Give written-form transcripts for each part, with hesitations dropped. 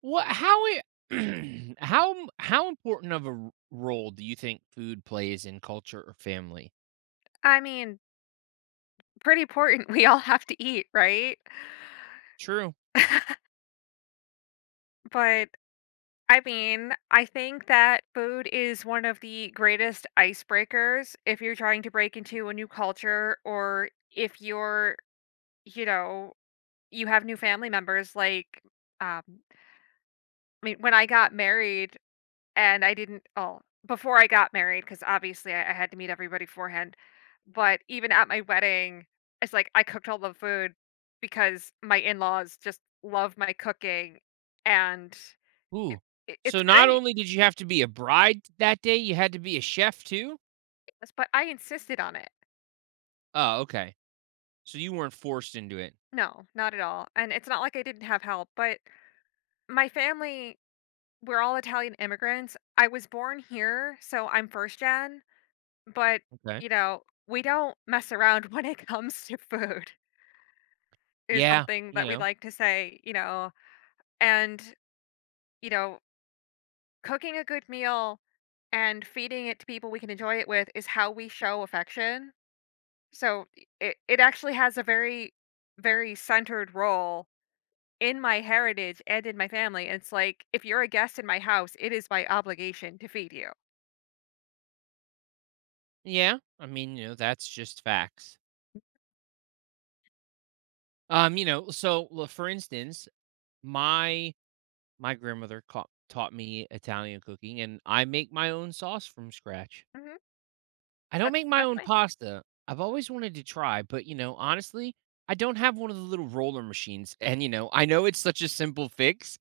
What how it how important of a r role do you think food plays in culture or family? I mean, pretty important. We all have to eat, right? True. But I mean, I think that food is one of the greatest icebreakers if you're trying to break into a new culture or if you're, you know, you have new family members. Like, um, I mean, when I got married, And I didn't oh, before I got married, because obviously I had to meet everybody beforehand, but even at my wedding, it's like I cooked all the food because my in-laws just love my cooking, and it Ooh. it So it's not great, only did you have to be a bride that day, you had to be a chef too? s but I insisted on it. Oh, okay. So you weren't forced into it. No, not at all, and it's not like I didn't have help, but my family, we're all Italian immigrants. I was born here, so I'm first gen, but, Okay. you know, we don't mess around when it comes to food. Is Yeah, something that you we'd know. like to say, and, you know, cooking a good meal and feeding it to people we can enjoy it with is how we show affection. So it actually has a very, very centered role in my heritage and in my family, and it's like, if you're a guest in my house, it is my obligation to feed you. Yeah. That's just facts. You know, so l For instance, my my grandmother caught taught me Italian cooking, and I make my own sauce from scratch. Mhm. I don't That's make the my best own way. pasta. I've always wanted to try, but honestly, I don't have one of the little roller machines. And I know it's such a simple fix.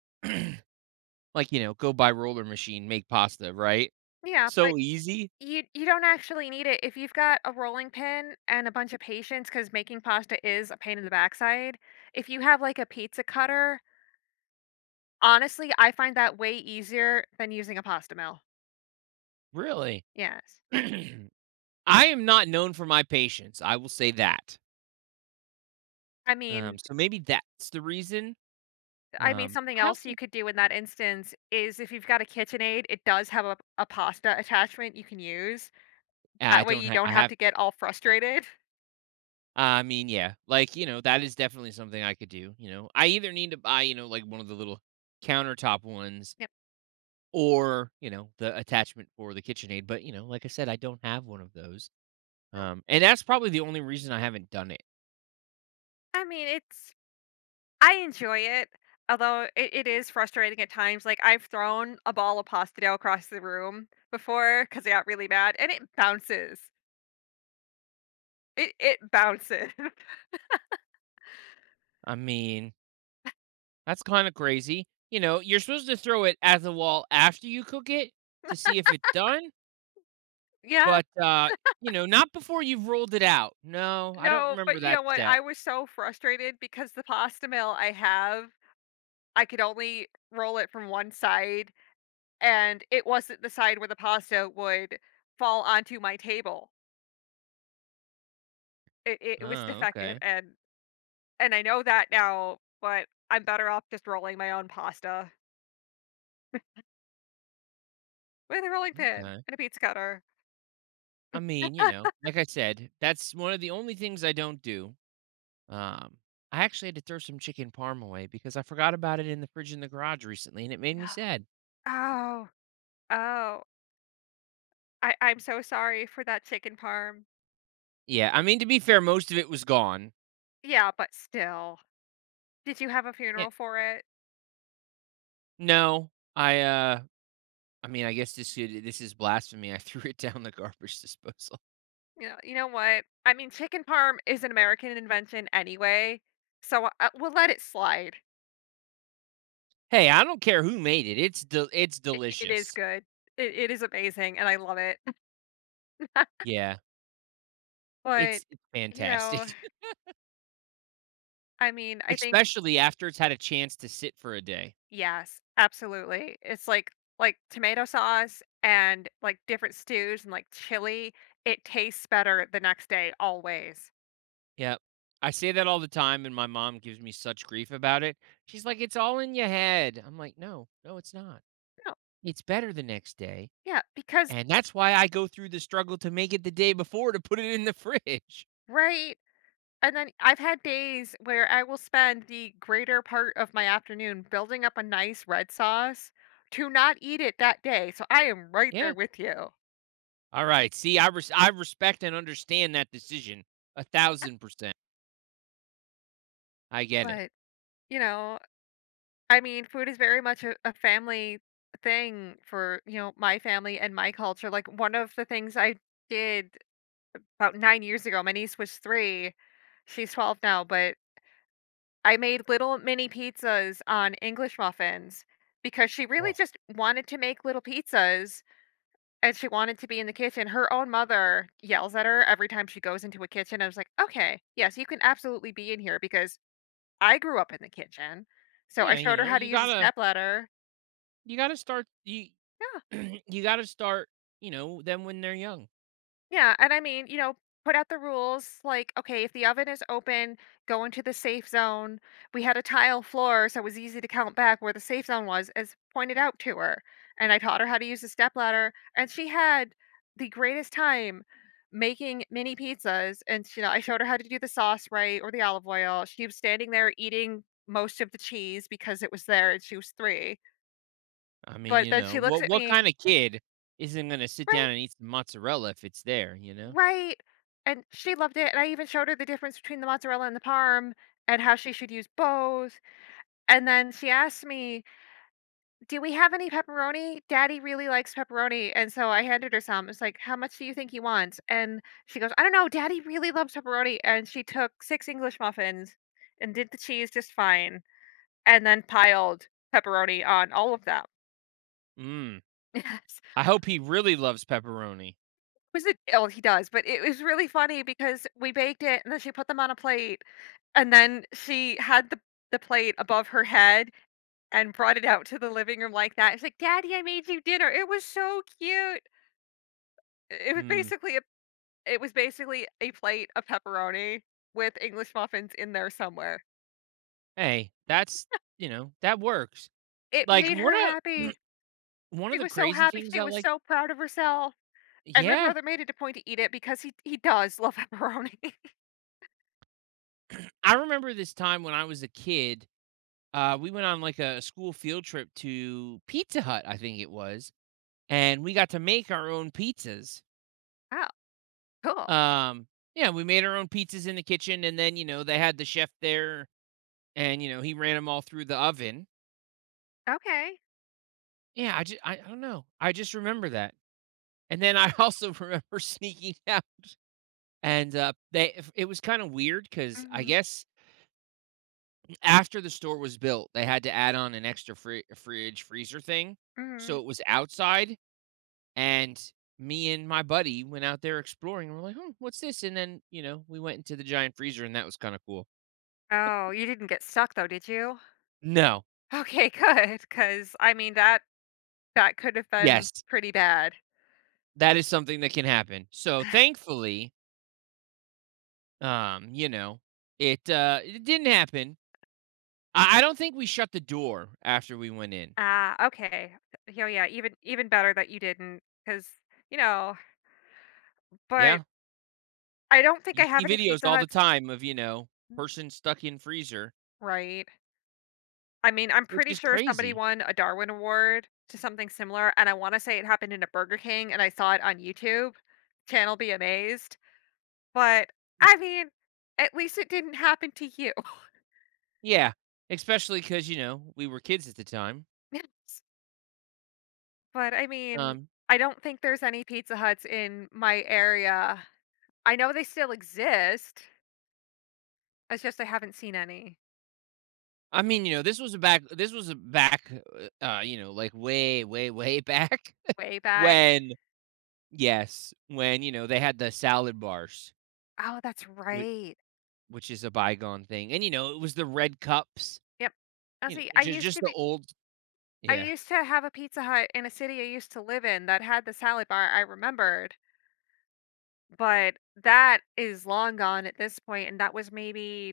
go buy roller machine, make pasta, right? Yeah, but So easy. you don't actually need it if you've got a rolling pin and a bunch of patience because making pasta is a pain in the backside. If you have, like, a pizza cutter, honestly, I find that way easier than using a pasta mill. Really? Yes. I am not known for my patience. I will say that. I Um, mean so maybe that's the reason. I mean, something I else you also could do in that instance is if you've got a KitchenAid, it does have a pasta attachment you can use. yeah, I That way don't you don't have have to get all frustrated. I mean, yeah, that is definitely something I could do. I either need to buy, like one of the little countertop ones Yep. or the attachment for the KitchenAid. But like I said, I don't have one of those, and that's probably the only reason I haven't done it. I mean, it's I enjoy it, although it is frustrating at times. Like I've thrown a ball of pasta dough across the room before because I got really mad, and it bounces. It bounces. I mean, that's kind of crazy. You're supposed to throw it at the wall after you cook it to see if it's done, Yeah, but not before you've rolled it out. No, I don't no, but remember you that know what? step. I was so frustrated because the pasta mill I have, I could only roll it from one side, and it wasn't the side where the pasta would fall onto my table. It was Oh, defective, okay, and I know that now, but I'm better off just rolling my own pasta. With a rolling pin okay. and a pizza cutter. Ah, Like I said, that's one of the only things I don't do. Um, I actually had to throw some chicken parm away because I forgot about it in the fridge in the garage recently, and it made no. me sad. Oh, oh. I'm so sorry for that chicken parm. Yeah, I mean, to be fair, most of it was gone. Yeah, but still. Did you have a Yeah, funeral for it? no, I uh, I mean, this is blasphemy. I threw it down the garbage disposal. You know what? I mean, chicken parm is an American invention anyway, so, we'll let it slide. Hey, I don't care who made it. It's It is delicious. good. It is amazing, and I love it. Yeah, But, it's you fantastic, know, I mean, I think. especially after it's had a chance to sit for a day. Yes, absolutely. It's like tomato sauce and like different stews and like chili, it tastes better the next day always. Yep. I say that all the time, and my mom gives me such grief about it. She's like, "It's all in your head." I'm like, "No, no, it's not." No, It's better the next day, yeah, because. and that's why I go through the struggle to make it the day before to put it in the fridge. Right, and then I've had days where I will spend the greater part of my afternoon building up a nice red sauce to not eat it that day. So I am right Yeah. there with you. All right. See, I respect and understand that decision 1,000%. I get it. But, you know, I mean, food is very much a family thing for, my family and my culture. Like one of the things I did about 9 years ago, my niece was three, she's 12 now, but I made little mini pizzas on English muffins because she really Oh. just wanted to make little pizzas and she wanted to be in the kitchen. Her own mother yells at her every time she goes into a kitchen. I was like, okay, yes, you can absolutely be in here because I grew up in the kitchen. So I Yeah, showed her how to use a stepladder. you gotta start you Yeah. you gotta start, them when they're young. Yeah, and I mean, put out the rules like, okay, if the oven is open, go into the safe zone. We had a tile floor, so it was easy to count back where the safe zone was, as pointed out to her. And I taught her how to use a stepladder, and she had the greatest time making mini pizzas. And I showed her how to do the sauce right or the olive oil. She was standing there eating most of the cheese because it was there, and she was three. I mean, But then she looks at what me, kinda kid isn't gonna sit right? down and eat some mozzarella if it's there, you know? Right, and she loved it, and I even showed her the difference between the mozzarella and the parm and how she should use both, and then she asked me, "Do we have any pepperoni? Daddy really likes pepperoni," and so I handed her some, it's like, "How much do you think he wants?" And she goes, "I don't know, Daddy really loves pepperoni," and she took 6 English muffins and did the cheese just fine and then piled pepperoni on all of them. Mm. Yes. I hope he really loves pepperoni. He does, but it was really funny because we baked it and then she put them on a plate, and then she had the plate above her head and brought it out to the living room like that. She's like, "Daddy, I made you dinner." It was so cute. it was Mm. basically a it was basically a plate of pepperoni with English muffins in there somewhere. Hey, that's that works. It Like, made one her of happy. One She of the was so crazy happy, things she I was like so proud of herself, and my yeah. brother made it a point to eat it because he does love pepperoni. I remember this time when I was a kid, we went on, like, a school field trip to Pizza Hut, I think it was, and we got to make our own pizzas. Oh, cool. Um, yeah, we made our own pizzas in the kitchen, and then, they had the chef there, and, he ran them all through the oven. Okay. Yeah, I don't know. I just remember that. And then I also remember sneaking out, and, they it was kinda weird weird because I Mhm. guess after the store was built, they had to add on an extra fridge, freezer thing, so Mhm. it was outside, and me and my buddy went out there exploring, and we're like, "Hmm, what's this?" And then, we went into the giant freezer, and that was kinda cool. Oh, you didn't get stuck though, did you? No. Okay, good, because I mean that could have been Yes. pretty bad. That is something that can happen. So, thankfully, um, you know, it, it didn't happen. I don't think we shut the door after we went in. Ah, okay. Yeah, yeah, even better that you didn't, not because you know, but Yeah. I don't think You I have see any videos Pizza all the Huts. time of, Mm, person stuck in freezer, right. I mean, I'm which pretty is sure somebody crazy. won a Darwin Award to something similar, and I wanna say it happened in a Burger King and I saw it on YouTube, channel be amazed, but I mean, at least it didn't happen to you. Yeah, especially because we were kids at the time. But, I mean, Um, I don't think there's any Pizza Huts in my area. I know they still exist, it's just I haven't seen any. I mean, this was a back, like way, way, way back Way back. when yes, when, they had the salad bars, Oh, that's which right. which is a bygone thing, and, it was the red cups, Yep. I see, just the old I yeah, used to have a Pizza Hut in a city I used to live in that had the salad bar, I remembered, but that is long gone at this point, and that was maybe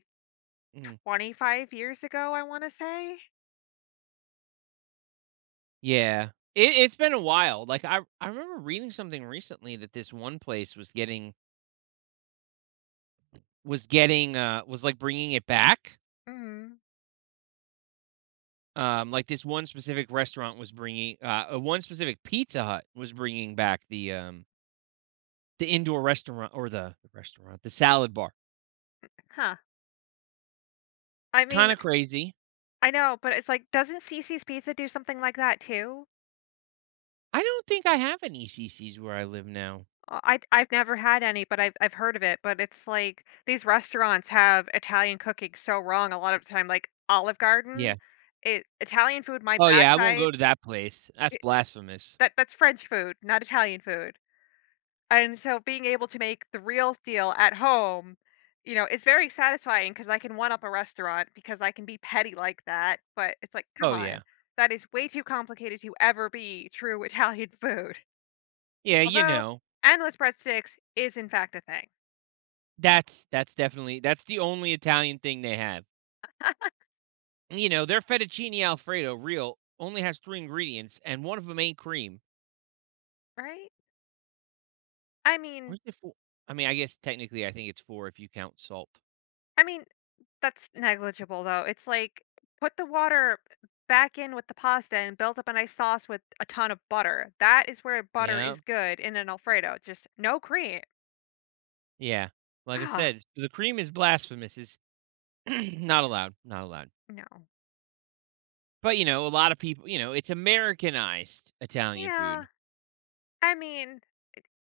mhm, 25 years ago, I wanna say? yeah. It it's been a while, like, I remember reading something recently that this one place was getting was, like, bringing it back. Mhm. Like this one specific restaurant was bringing, one specific Pizza Hut was bringing back the indoor restaurant or the restaurant, the salad bar. Huh. I mean, Kind of crazy. I know, but it's like, doesn't Cece's Pizza do something like that too? I don't think I have an ECCs where I live now. I've never had any, but I've heard of it, but it's like these restaurants have Italian cooking so wrong a lot of the time, like Olive Garden, Yeah. it Italian food my Oh yeah, I won't backside, go to that place. That's it, blasphemous. that that's French food, not Italian food. And so being able to make the real deal at home, is very satisfying because I can one up a restaurant because I can be petty like that, but it's like, come Oh on. yeah. That is way too complicated to ever be true Italian food. Yeah, you Although know. endless breadsticks is in fact a thing, That's definitely that's the only Italian thing they have. You know, their fettuccine alfredo real only has three ingredients, and one of them ain't cream. right? I Or mean is it four? I mean, I guess technically I think it's four if you count salt. I mean, that's negligible though. It's like put the water back in with the pasta and build up a nice sauce with a ton of butter. That is where butter Yeah, is good in an alfredo. Just no cream. yeah. Like I Ah. said, s the cream is blasphemous, it's not allowed, not allowed. No. But, a lot of people you know, it's Americanized Italian Yeah, food. I mean,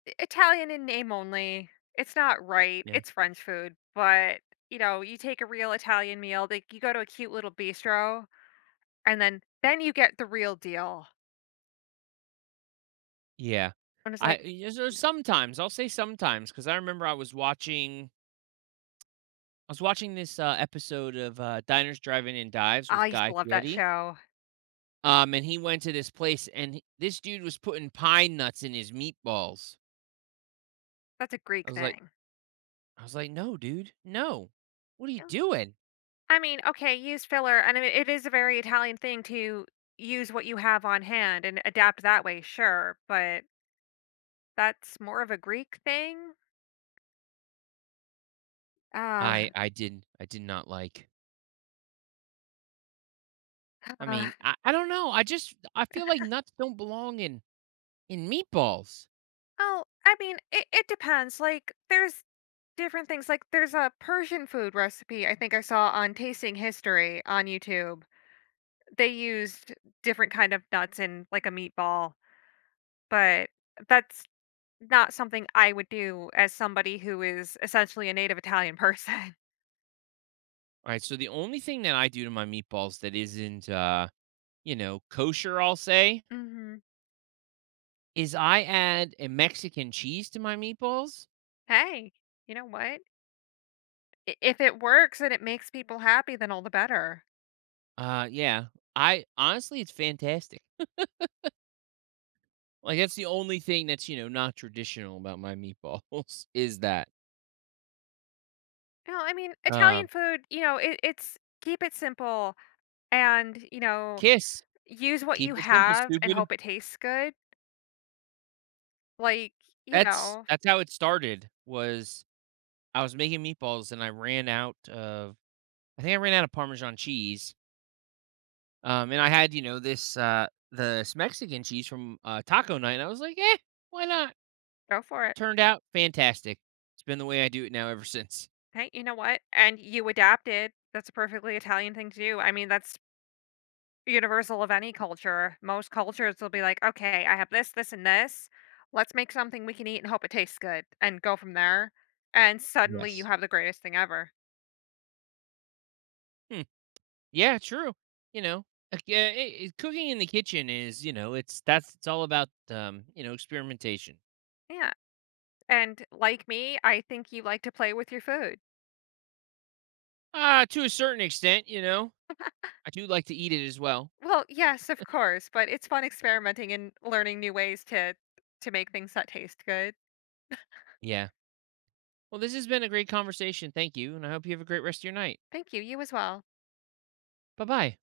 I Italian in name only. It's not right. Yeah, It's French food, but, you take a real Italian meal, like, you go to a cute little bistro, and then you get the real deal. yeah. And it's like, So "No." sometimes, I'll say sometimes because I was watching this, episode of, Diners, Drive-In and Dives I with used to Guy love that Fieri, show. And he went to this place, and he this dude was putting pine nuts in his meatballs. That's a I Greek was like thing. I was like, "No, dude, no. What are you Yeah. doing?" I mean, okay, use filler, and I mean, it is a very Italian thing to use what you have on hand and adapt that way, sure, but that's more of a Greek thing. Uh, I did not like I uh, mean, I don't know. I feel like nuts don't belong in meatballs. oh, I mean, it depends. Like, there's different things. Like, there's a Persian food recipe I think I saw on Tasting History on YouTube. They used different kind of nuts in like a meatball, but that's not something I would do as somebody who is essentially a native Italian person. All right, so the only thing that I do to my meatballs that isn't kosher, I'll say, hmm is I add a Mexican cheese to my meatballs. Hey, you know what? If it works and it makes people happy, then all the better. Yeah. I Honestly, it's fantastic. Like that's the only thing that's, not traditional about my meatballs is that. No, I mean, Italian Um food, it's keep it simple and, Kiss, use what keep you it simple, have and stupid. hope it tastes good. Like, you know, That's how it started was I was making meatballs and I ran out of I think I ran out of Parmesan cheese. And I had, this this Mexican cheese from taco night, and I was like, eh, why not? go for it. Turned out fantastic. It's been the way I do it now ever since. Hey, you know what? And you adapted. That's a perfectly Italian thing to do. I mean, that's universal of any culture. Most cultures will be like, okay, I have this, this, and this. Let's make something we can eat and hope it tastes good and go from there. And suddenly you Yes. have the greatest thing ever. Hmm. Yeah, true. You know, like, cooking in the kitchen is, it's all about experimentation. Yeah, and like me, I think you like to play with your food. Uh, to a certain extent, you know, I do like to eat it as well. Well, yes, of course, but it's fun experimenting and learning new ways to make things that taste good. Yeah. Well, this has been a great conversation. Thank you, and I hope you have a great rest of your night. Thank you. You as well. Bye bye.